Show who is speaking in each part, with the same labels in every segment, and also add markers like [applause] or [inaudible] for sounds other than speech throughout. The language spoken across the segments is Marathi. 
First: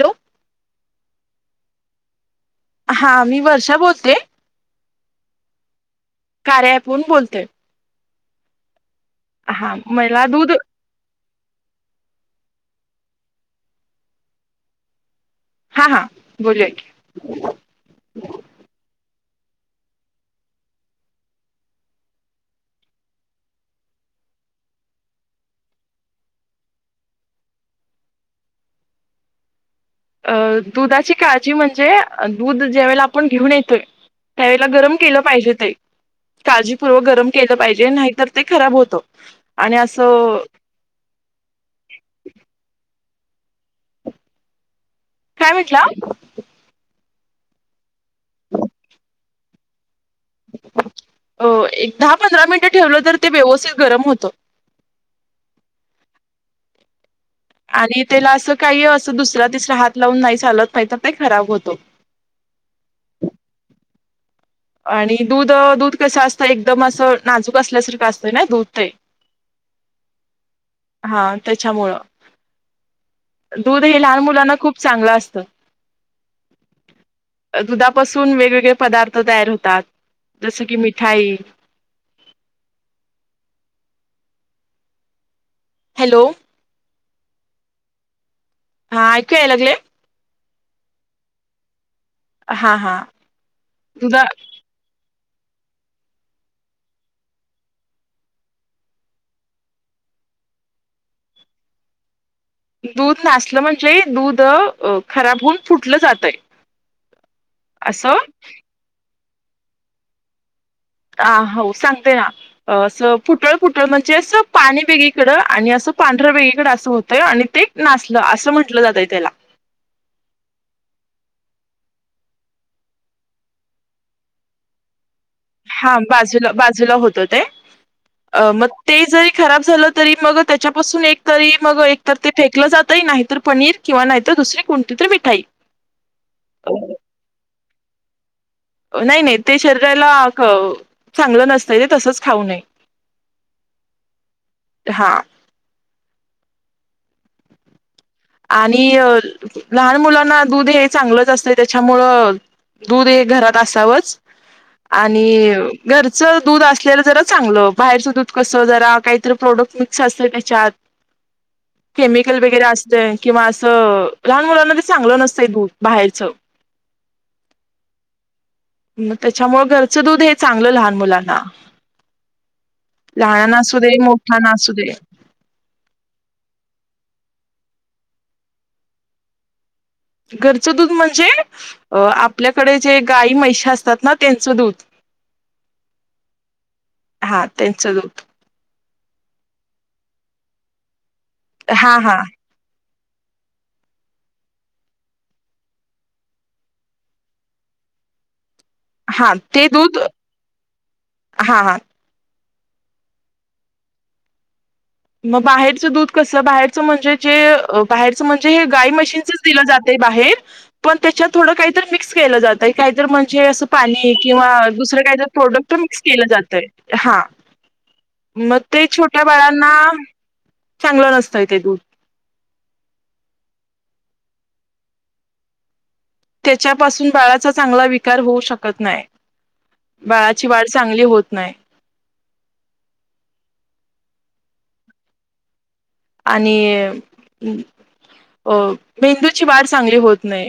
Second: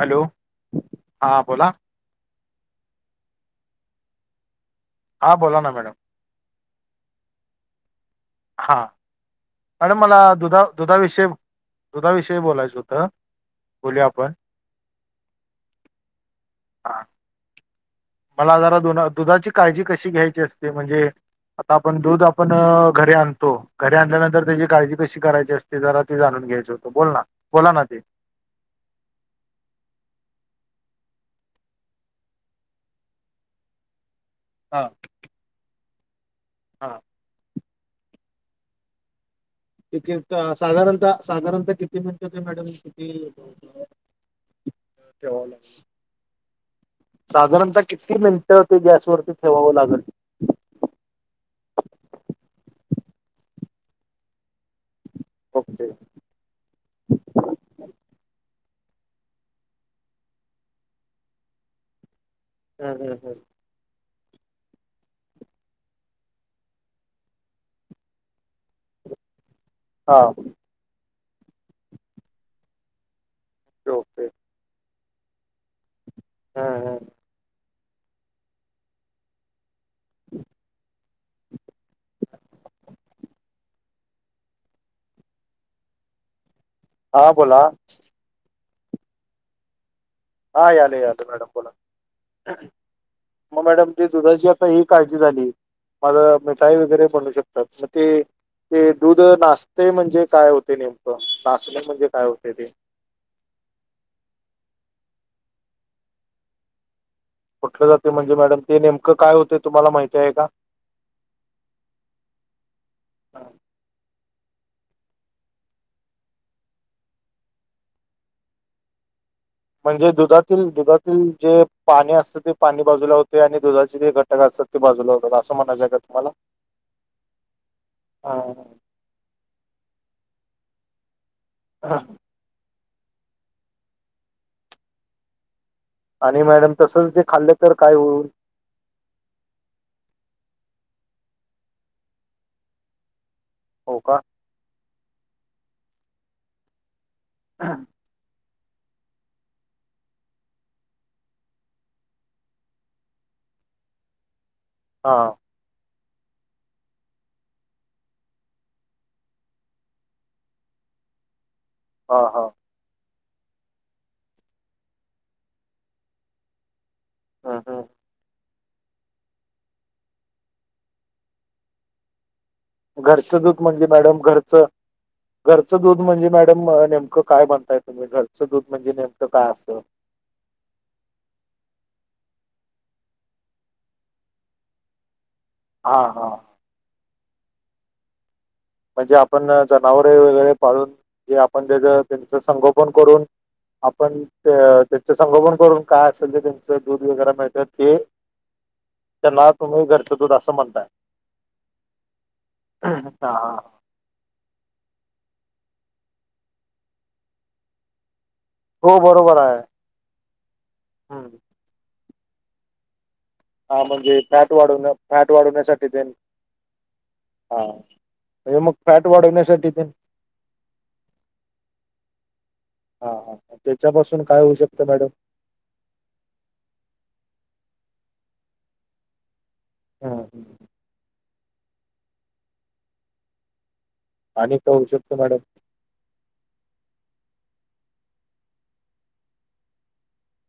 Speaker 1: हॅलो, हां बोला.
Speaker 2: हा, मी वर्षा बोलते.
Speaker 1: हां बोला ना मॅडम.
Speaker 2: कार्या अँपहून बोलते.
Speaker 1: हा,
Speaker 2: हा
Speaker 1: मॅडम मला
Speaker 2: दूध
Speaker 1: दुधा दुधाविषयी, दुधाविषयी बोलायचं होतं. बोलूया आपण?
Speaker 2: हा, हां, बोलुया की.
Speaker 1: हा मला जरा दुध दुधाची काळजी कशी घ्यायची असते, म्हणजे आता आपण दूध आपण घरी आणतो, घरी आणल्यानंतर त्याची काळजी कशी करायची असते? ते जरा ते जाणून घ्यायच होतं, बोल ना, बोला ना ते.
Speaker 2: अ, दुधाची काळजी म्हणजे, दूध ज्या वेळेला आपण घेऊन येतोय. त्यावेळेला
Speaker 1: हा
Speaker 2: गरम केलं पाहिजे ते,
Speaker 1: हा
Speaker 2: काळजीपूर्वक गरम केलं पाहिजे, नाही तर ते खराब होत.
Speaker 1: ते किती साधारणतः साधारणतः किती मिनटं ते मॅडम किती? ठेवाव.
Speaker 2: काय म्हटला
Speaker 1: साधारणतः किती मिनिटं ते गॅसवरती ठेवावं लागल?
Speaker 2: हो, एक दहा पंधरा मिनिटं ठेवलं तर, ते व्यवस्थित गरम होतं.
Speaker 1: ओके.
Speaker 2: आणि त्याला असं काही, असं दुसरा तिसरा हात लावून नाही चालत, नाही त ते खराब होत.
Speaker 1: हं हं हं.
Speaker 2: आणि दूध दूध कसं असतय, एकदम असं नाजूक असल्यासारखं असतंय ना, दूध ते. [inaudible]
Speaker 1: हां.
Speaker 2: हा त्याच्यामुळं, दूध हे लहान
Speaker 1: ओके
Speaker 2: मुलांना खूप चांगलं असतं.
Speaker 1: हम्म हम्म.
Speaker 2: दुधापासून वेगवेगळे पदार्थ तयार होतात, जसं की मिठाई. हॅलो.
Speaker 1: हा बोला.
Speaker 2: हा ऐकूयेया लागले.
Speaker 1: हा याले याल मॅडम बोला,
Speaker 2: हा हा
Speaker 1: म मॅडम ते
Speaker 2: दुधा
Speaker 1: दुधाच आता ही काळजी झाली, माग मिठाई वगैरे बनू शकतात, त ते ते दूध नासते म्हणजे काय होते नेमकं? नासणे म्हणजे काय होते ते?
Speaker 2: दूध नासलं म्हणजे, दूध खराब होऊन, फुटलं जातय.
Speaker 1: फुठलं जातय
Speaker 2: असं
Speaker 1: म्हणजे, मॅडम ते नेमकं काय होतय, तुम्हाला माहिती आहे का?
Speaker 2: आ हो, सांगते ना. असं फुटळ फुटळ म्हणजे असं, पाणी वेगळीकडं, आणि असं पांढरं वेगळीकड, असं होतंय, आणि ते नासल, असं म्हंटलं जातय त्याला.
Speaker 1: म्हणजे दुधातील, दुधातील, जे पाणी असत, ते पाणी बाजूला होते, आणि दुधाचे जे घट क असतात ते बाजूला होतात आस.
Speaker 2: हा, बाजूला बाजूला होतो ते. अ मग
Speaker 1: हा.
Speaker 2: ते जरी खराब झालं तरी मग त्याच्यापासून एक तरी मग एक तर ते फेकलं जातय नाहीतर पनीर किंवा नाहीतर दुसरी कोणतीतरी मिठाई.
Speaker 1: आणि
Speaker 2: अ,
Speaker 1: मॅडम तसच ते खाल्लं तर काय होईल?
Speaker 2: नाही नाही, ते शरीराला क चांगलं नसतंय ते, तसंच खाऊ नये.
Speaker 1: हो का?
Speaker 2: हा.
Speaker 1: हा.
Speaker 2: आणि लहान मुलांना दूध हे चांगलंच असतय त्याच्यामुळं दूध हे घरात असावचं आणि घरचं दूध असलेलं जरा चांगलं बाहेरचं दूध कसं जरा काहीतरी प्रोडक्ट मिक्स असत त्याच्यात. [inaudible]
Speaker 1: हा
Speaker 2: केमिकल
Speaker 1: हा
Speaker 2: वगैरे असते किंवा असं लहान मुलांना ते चांगलं नसतंय दूध बाहेरचं.
Speaker 1: हं हं.
Speaker 2: त्याच्यामुळे घरचं दूध हे चांगलं लहान मुलांना.
Speaker 1: घरचं
Speaker 2: लहानाना
Speaker 1: दूध
Speaker 2: असू
Speaker 1: म्हणजे
Speaker 2: दे
Speaker 1: मॅडम
Speaker 2: मोठ्यांना
Speaker 1: घरचं
Speaker 2: असू दे.
Speaker 1: घरचं दूध म्हणजे मॅडम नेमकं काय म्हणताय तुम्ही घरचं दूध म्हणजे नेमकं काय असं?
Speaker 2: घरचं दूध म्हणजे अ आपल्याकडे जे गाई म्हैशी असतात ना त्यांचं दूध. [inaudible]
Speaker 1: हा हा.
Speaker 2: हा त्यांच दूध.
Speaker 1: म्हणजे आपण जनावरे वगैरे पाळून जे आपण त्याच
Speaker 2: हा हा
Speaker 1: त्यांचं संगोपन करून आपण त्याच संगोपन करून काय असेल ते त्यांचं दूध वगैरे मिळत ते
Speaker 2: हा
Speaker 1: त्यांना
Speaker 2: ते
Speaker 1: तुम्ही घरचं दूध असं म्हणताय.
Speaker 2: हा हा
Speaker 1: ह हा हा
Speaker 2: मग बाहेरचं दूध कस बाहेरच म्हणजे जे बाहेरच म्हणजे हे गाय
Speaker 1: हो
Speaker 2: मशीनचच
Speaker 1: बरोबर आहे.
Speaker 2: दिलं जात. य बाहेर पण
Speaker 1: हम्म.
Speaker 2: त्याच्यात थोड काहीत मिक्स केलं जात. काही तर म्हणजे असं
Speaker 1: हा
Speaker 2: पाणी
Speaker 1: म्हणजे फॅट
Speaker 2: किंवा
Speaker 1: वाढवण्या
Speaker 2: दुसरं काहीत
Speaker 1: फॅट
Speaker 2: प्रोडक्ट
Speaker 1: वाढवण्यासाठी
Speaker 2: मिक्स
Speaker 1: तेन
Speaker 2: केलं जातय हा.
Speaker 1: हा.
Speaker 2: मग
Speaker 1: म्हणजे
Speaker 2: ते
Speaker 1: फॅट
Speaker 2: छोट्या
Speaker 1: वाढवण्यासाठी
Speaker 2: बाळांना
Speaker 1: तेन
Speaker 2: चांगलं नसतंय ते दूध.
Speaker 1: हा हा त्याच्यापासून काय होऊ शकत मॅडम?
Speaker 2: त्याच्यापासून बाळाचा चांगला विकार होऊ शकत नाही
Speaker 1: हम्म.
Speaker 2: बाळाची वाढ चांगली होत नाही.
Speaker 1: आणि काय होऊ शकत मॅडम?
Speaker 2: आणि अ मेंदूची वाढ चांगली होत नाही.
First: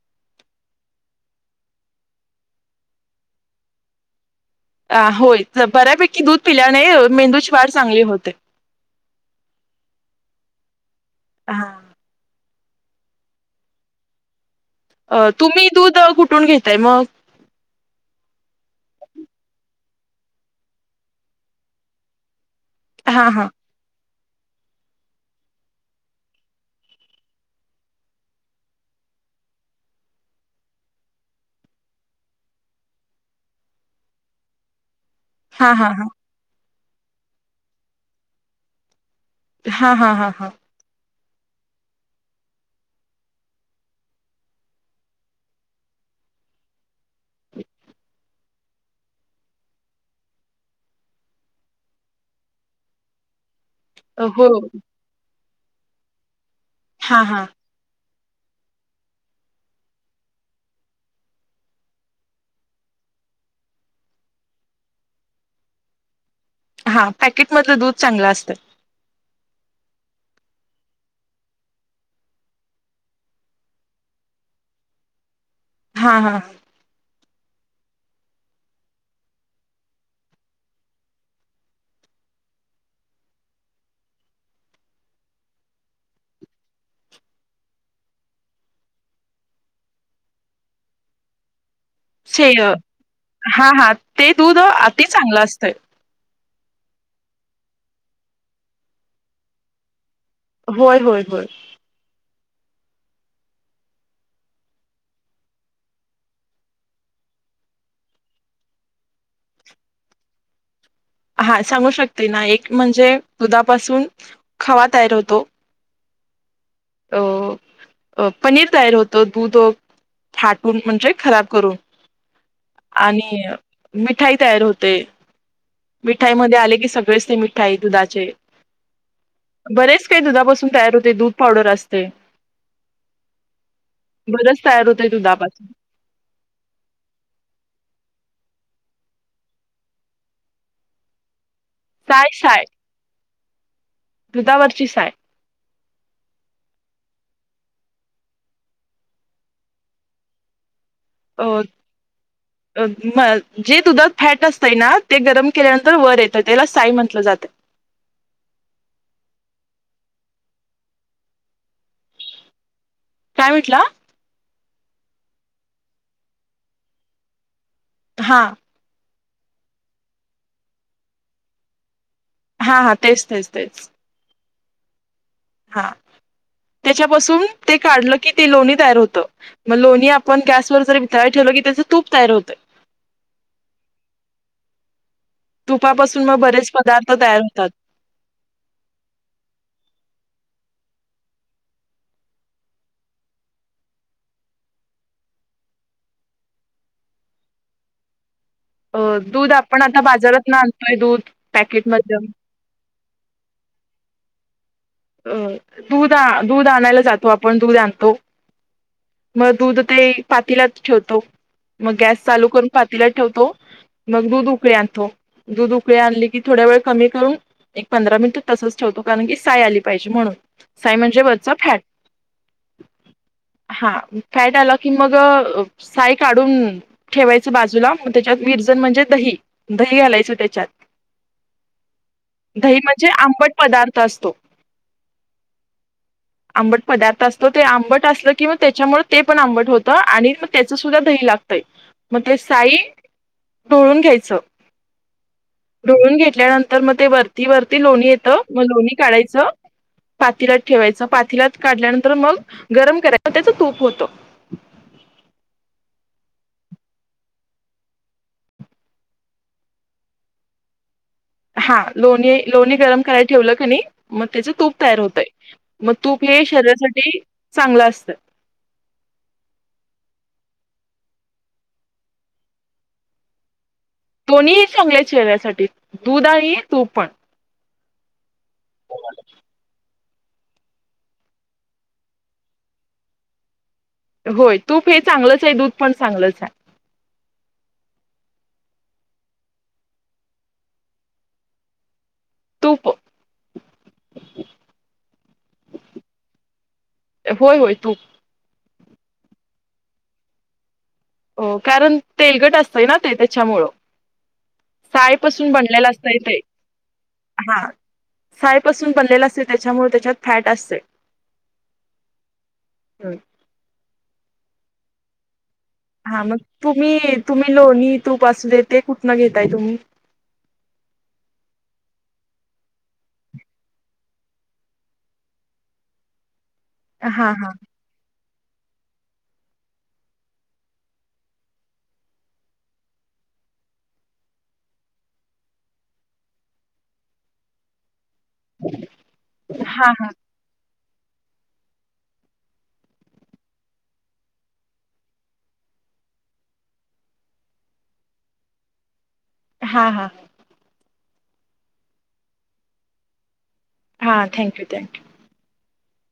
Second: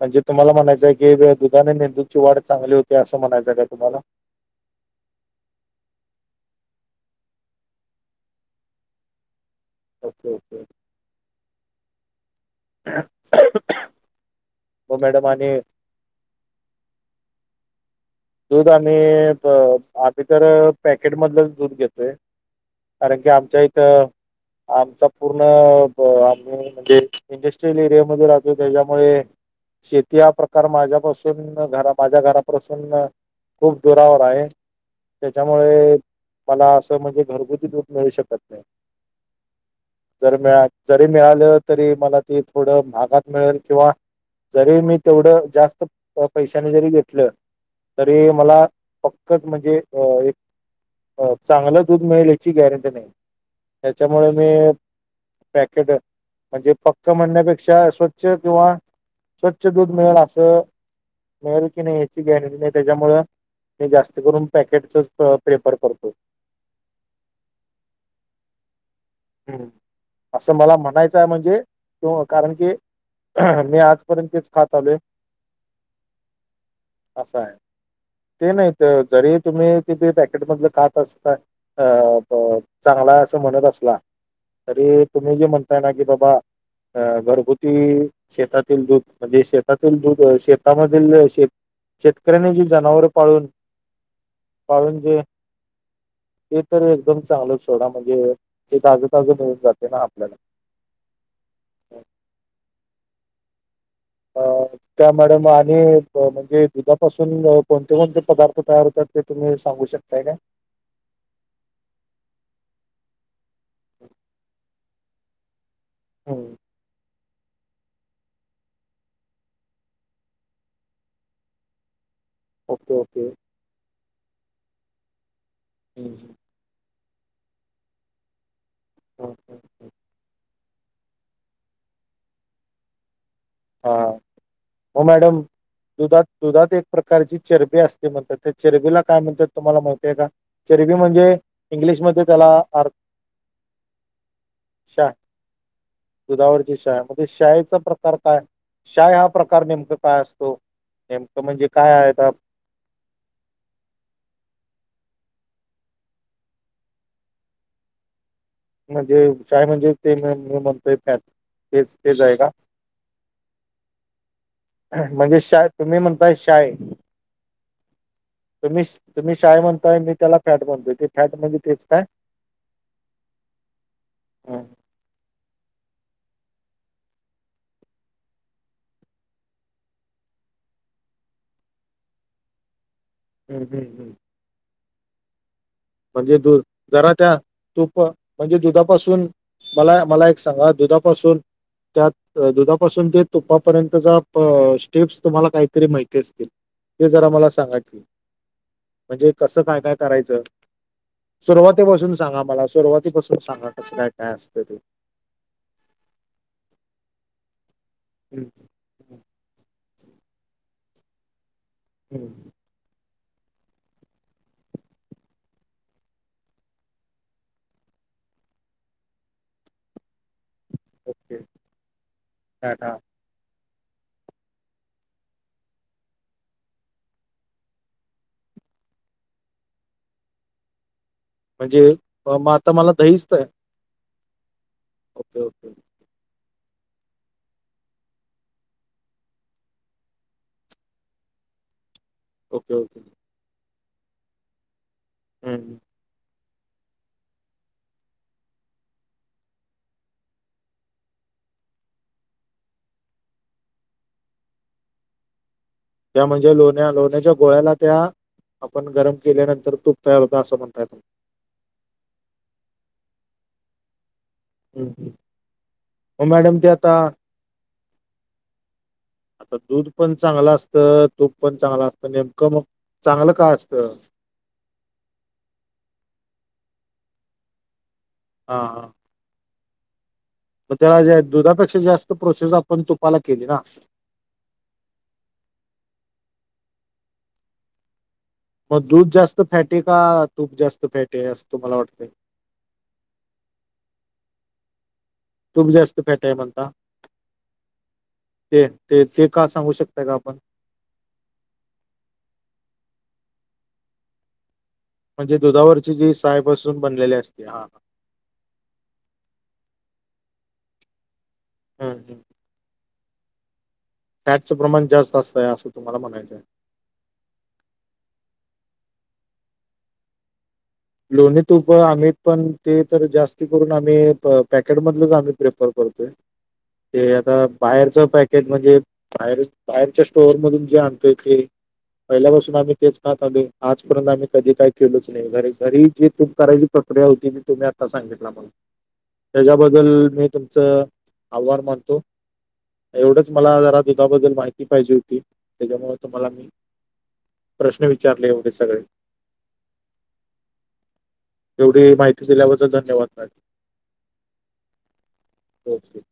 Speaker 1: म्हणजे तुम्हाला म्हणायचंय की दुधाने मेंदूची वाढ चांगली होती असं म्हणायचं काय तुम्हाला?
Speaker 2: अ होय बऱ्यापैकी दूध पिल्याने मेंदूची वाढ चांगली होते. [inaudible]
Speaker 1: Okay okay.
Speaker 2: हा.
Speaker 1: [unintelligible] हो मॅडम
Speaker 2: अ
Speaker 1: आणि
Speaker 2: तुम्ही दूध कुठून घेताय मग?
Speaker 1: दूध आम्ही अ आम्ही तर पॅकेटमधलंच दूध घेतोय. कारण की
Speaker 2: हा हा
Speaker 1: आमच्या इथं आमचा पूर्ण आम्ही म्हणजे इंडस्ट्रीयल एरियामध्ये राहतो त्याच्यामुळे शेती हा प्रकार माझ्यापासून घरा माझ्या घरापासून खूप दुरावर आहे
Speaker 2: हा हा
Speaker 1: त्याच्यामुळे
Speaker 2: हा
Speaker 1: मला असं म्हणजे घरगुती दूध मिळू शकत नाही
Speaker 2: हा हा हा
Speaker 1: जर
Speaker 2: हा
Speaker 1: मिळा जरी मिळालं तरी मला ती थोडं महागात मिळेल किंवा जरी मी तेवढं जास्त पैशानी जरी घेतलं तरी मला फक्कच म्हणजे अ एक चांगलं दूध मिळेल याची गॅरंटी नाही त्याच्यामुळे मी
Speaker 2: हो
Speaker 1: पॅकेट म्हणजे पक्क
Speaker 2: हा हा
Speaker 1: म्हणण्यापेक्षा स्वछ छ किंवा स्वच्छ दूध मिळेल असं मिळेल कि नाही ह्याची गॅरंटी नाई त्याच्यामुळं मी जास्त करून पॅकेटच प्रेफर करतो.
Speaker 2: हा पॅकेट मधलं दूध चांगलं असतं.
Speaker 1: हम्म. असं मला म्हणायचं आहे म्हणजे कारण की मी आजपर्यंत तेच खात आलोय.
Speaker 2: हा हा हा.
Speaker 1: असाय ते नाहीत ते जरी तुम्ही तिथे पॅकेटमधलं खात असताय अ ब चांगलाय असं म्हणत असला तरी तुम्ही जे म्हणताय ना की बाबा आ घरगुती शेतातील दूध म्हणजे शेतातील दूध शेतामधील शेत
Speaker 2: से
Speaker 1: शेतकऱ्यांनी जी जनावर पाळून
Speaker 2: हा हा ते दूध
Speaker 1: पाळून
Speaker 2: अति
Speaker 1: जे
Speaker 2: चांगलं असतंय.
Speaker 1: ते तर एकदम चांगलं सोडा म्हणजे ते ताज ताज मिळून जातय ना आपल्याला
Speaker 2: होय होय होय
Speaker 1: अ त्या मॅडम आणि म्हणजे दुधापासून कोणते कोणते पदार्थ तयार होतात ते तुम्ही सांगू शकताय का
Speaker 2: हा सांगू शकते ना एक म्हणजे दुधापासून खवा तयार होतो
Speaker 1: हुं
Speaker 2: अ अ पनीर तयार होतो दूध फाटून म्हणजे खराब करून
Speaker 1: ओके ओके
Speaker 2: आणि मिठाई तयार होते मिठाई मध्ये आले की सगळेच ते मिठाई दुधाचे बरेच काही दुधापासून तयार होते दूध पावडर असते
Speaker 1: हा
Speaker 2: बरच तयार होत
Speaker 1: मग मॅडम
Speaker 2: दुधापासून
Speaker 1: दुधात दुधात एक प्रकारची चरबी असते म्हणतात त्या चरबीला काय म्हणतात तुम्हाला माहतीय का चरबी म्हणजे इंग्लिशमध्ये
Speaker 2: साय
Speaker 1: त्याला
Speaker 2: साय
Speaker 1: अर्क
Speaker 2: दुधावरची साय
Speaker 1: दुधावरची शाय म ते शायचा प्रकार काय शाय हा प्रकार नेमकं काय असतो नेमकं
Speaker 2: अ
Speaker 1: म्हणजे काय आहे अता
Speaker 2: म जे दुधात फॅट असतय ना ते गरम केल्यानंतर वर येतं त्याला साई म्हटलं जातं
Speaker 1: म्हणजे शाय म्हणजे ते म म्हणतोय फॅट तेच तेच आहे का
Speaker 2: काय म्हटला
Speaker 1: म्हणजे शाय तुम्ही म्हणताय शाय
Speaker 2: हा
Speaker 1: तुम्ही तुम्ही शाय म्हणताय मी त्याला फॅट म्हनतोय ते फॅट म्हणजे तेच काय
Speaker 2: हा हा तेच तेच तेच
Speaker 1: हा
Speaker 2: हा त्याच्यापासून ते काढलं की ते लोणी तयार होत मग लोणी आपण गॅसवर जरी वितळाय ठेवलं की त्याचं तूप तयार होतंय
Speaker 1: ह ह्ं हं
Speaker 2: तुपापासून
Speaker 1: म्हणजे
Speaker 2: मग
Speaker 1: दूध
Speaker 2: बरेच पदार्थ
Speaker 1: जरा त्या
Speaker 2: तयार होतात.
Speaker 1: तूप म्हणजे दुधापासून मला मला एक सांगा दुधापासून त्यात दुधापासून ते तुपापर्यंतचा प स्टेप्स तुम्हाला काहीतरी माहिती असतील. ते जरा मला सांगा की?
Speaker 2: अ
Speaker 1: म्हणजे
Speaker 2: दूध
Speaker 1: कसं काय
Speaker 2: आपण
Speaker 1: काय
Speaker 2: आता
Speaker 1: करायचं
Speaker 2: बाजारातन आणतोय दूध
Speaker 1: सुरुवातीपासून
Speaker 2: पॅकेटमधलं.
Speaker 1: सांगा मला सुरुवातीपासून सांगा कसं काय काय असतं ते
Speaker 2: अ दूध दूध आणायला जातो आपण दूध आणतो.
Speaker 1: हम्म.
Speaker 2: मग दूध ते पातीलात ठेवतो. मग गॅस
Speaker 1: हं,
Speaker 2: चालू करून. पातील्यात ठेवतो मग दूध उकळी आणतो. दूध उकळी आणली की, थोड्या वेळ कमी करून एक पंधरा मिनिट तसच ठेवतो. कारण की साय आली. पैशे म्हणून साई म्हणजे
Speaker 1: ओके
Speaker 2: वरचा फॅट
Speaker 1: हा, हा.
Speaker 2: हा फॅट आला की मग साई काढून ठेवायचं बाजूला मग त्याच्यात विरजन म्हणजे दही दही घालायच त्याच्यात
Speaker 1: म्हणजे मग आता
Speaker 2: दही
Speaker 1: मला
Speaker 2: म्हणजे
Speaker 1: दहीसत आहे.
Speaker 2: आंबट पदार्थ असतो.
Speaker 1: Okay okay.
Speaker 2: आंबट पदार्थ असतो, ते आंबट असलं की मग त्यांच्यामुळे ते पण आंबट होतं, आणि मग त्याच सुद्धा दही लागतंय. मग
Speaker 1: ओके
Speaker 2: साई
Speaker 1: ओके
Speaker 2: ढवळून घ्यायचं,
Speaker 1: हं.
Speaker 2: ढवळून घेतल्यानंतर तर मग ते वरती वरती लोणी येतं, मग लोणी काढायचं. पातील्यात ठेवायचं, पातीलात काढल्यानंतर मग गरम करायच त्याच तूप होत.
Speaker 1: त्या म्हणजे, लोण्या लोण्याच्या गोळ्याला त्या आपण गरम केल्यानंतर, तूप तयार होत असं म्हणताय तुम्ही.
Speaker 2: हा लोणी लोणी गरम करायला ठेवलं कणी, मग तेच तूप तयार
Speaker 1: हं.
Speaker 2: होतंय, मग तूप हे
Speaker 1: मॅडम ते आता
Speaker 2: शरीरासाठी चांगलं असतं.
Speaker 1: दूध पण चांगलं असतं, तूप पण चांगलं असतं नेमकं मग. चांगलं काय असत.
Speaker 2: दोन्ही चांगले, चेहऱ्यासाठी दूध आणि तू पण.
Speaker 1: हां हां. मग त्या, दुधापेक्षा जास्त प्रोसेस आपण तुपाला केली ना.
Speaker 2: होय तूप हे चांगलंच हाय, दूध पण चांगलंच हाय.
Speaker 1: मग दूध जास्त फॅटी का, तूप जास्त फॅटी असं तुम्हाला वाटतंय.
Speaker 2: तूप.
Speaker 1: तूप जास्त फॅटी हाय म्हणता.
Speaker 2: होय होय तूप
Speaker 1: ते ते ते का सांगू शकताय, का आपण
Speaker 2: हो कारण तेलकट असतंय ना, ते त्याच्यामुळं साय
Speaker 1: म्हणजे
Speaker 2: पासून बनलेला
Speaker 1: दुधावरची जी
Speaker 2: असतेय ते,
Speaker 1: सायपासून बनलेली असते
Speaker 2: हा सायपासून बनलेलं असते, त्यांच्यामुळे त्याच्यात फॅट असते.
Speaker 1: हम हम.
Speaker 2: हम.
Speaker 1: फॅटचं प्रमाण जास्त असतंय असं. तुम्हाला
Speaker 2: हा
Speaker 1: म्हणायचं
Speaker 2: मग
Speaker 1: आहे
Speaker 2: तुम्ही तुम्ही लोणी तूप असूदे, ते कुठनं घेताय तुम्ही.
Speaker 1: लोणी तुप आम्ही पण ते तर, जास्ती करून आम्ही पॅकेटमधलंच आम्ही प्रेफर करतोय.
Speaker 2: [inaudible]
Speaker 1: ते
Speaker 2: हा
Speaker 1: आता
Speaker 2: हा
Speaker 1: बाहेरच पॅकेट म्हणजे, बाहेर बाहेरच्या स्टोअर मधून जे आणतोय ते. पहिल्यापासून आम्ही तेच खातं आलोय. आजपर्यंत आम्ही कधी काय, केलोच नाही घरीच. घरी जी तुप करायची प्रक्रिया होती. ती तुम्ही आता सांगितला मला
Speaker 2: हा
Speaker 1: त्यांच्याबद्दल मी. तुमचं आभार मानतो. एवढंच मला जरा दुधाबद्दल माहिती पाहिजे होती. त्याच्यामुळे तुम्हाला मी, प्रश्न विचारले येवढे सगळे.
Speaker 2: हा हा.
Speaker 1: एवढी माहिती दिल्याबद्दल धन्यवाद मॅडम.
Speaker 2: हां थँक्यू थँक्यू.
Speaker 1: ओके.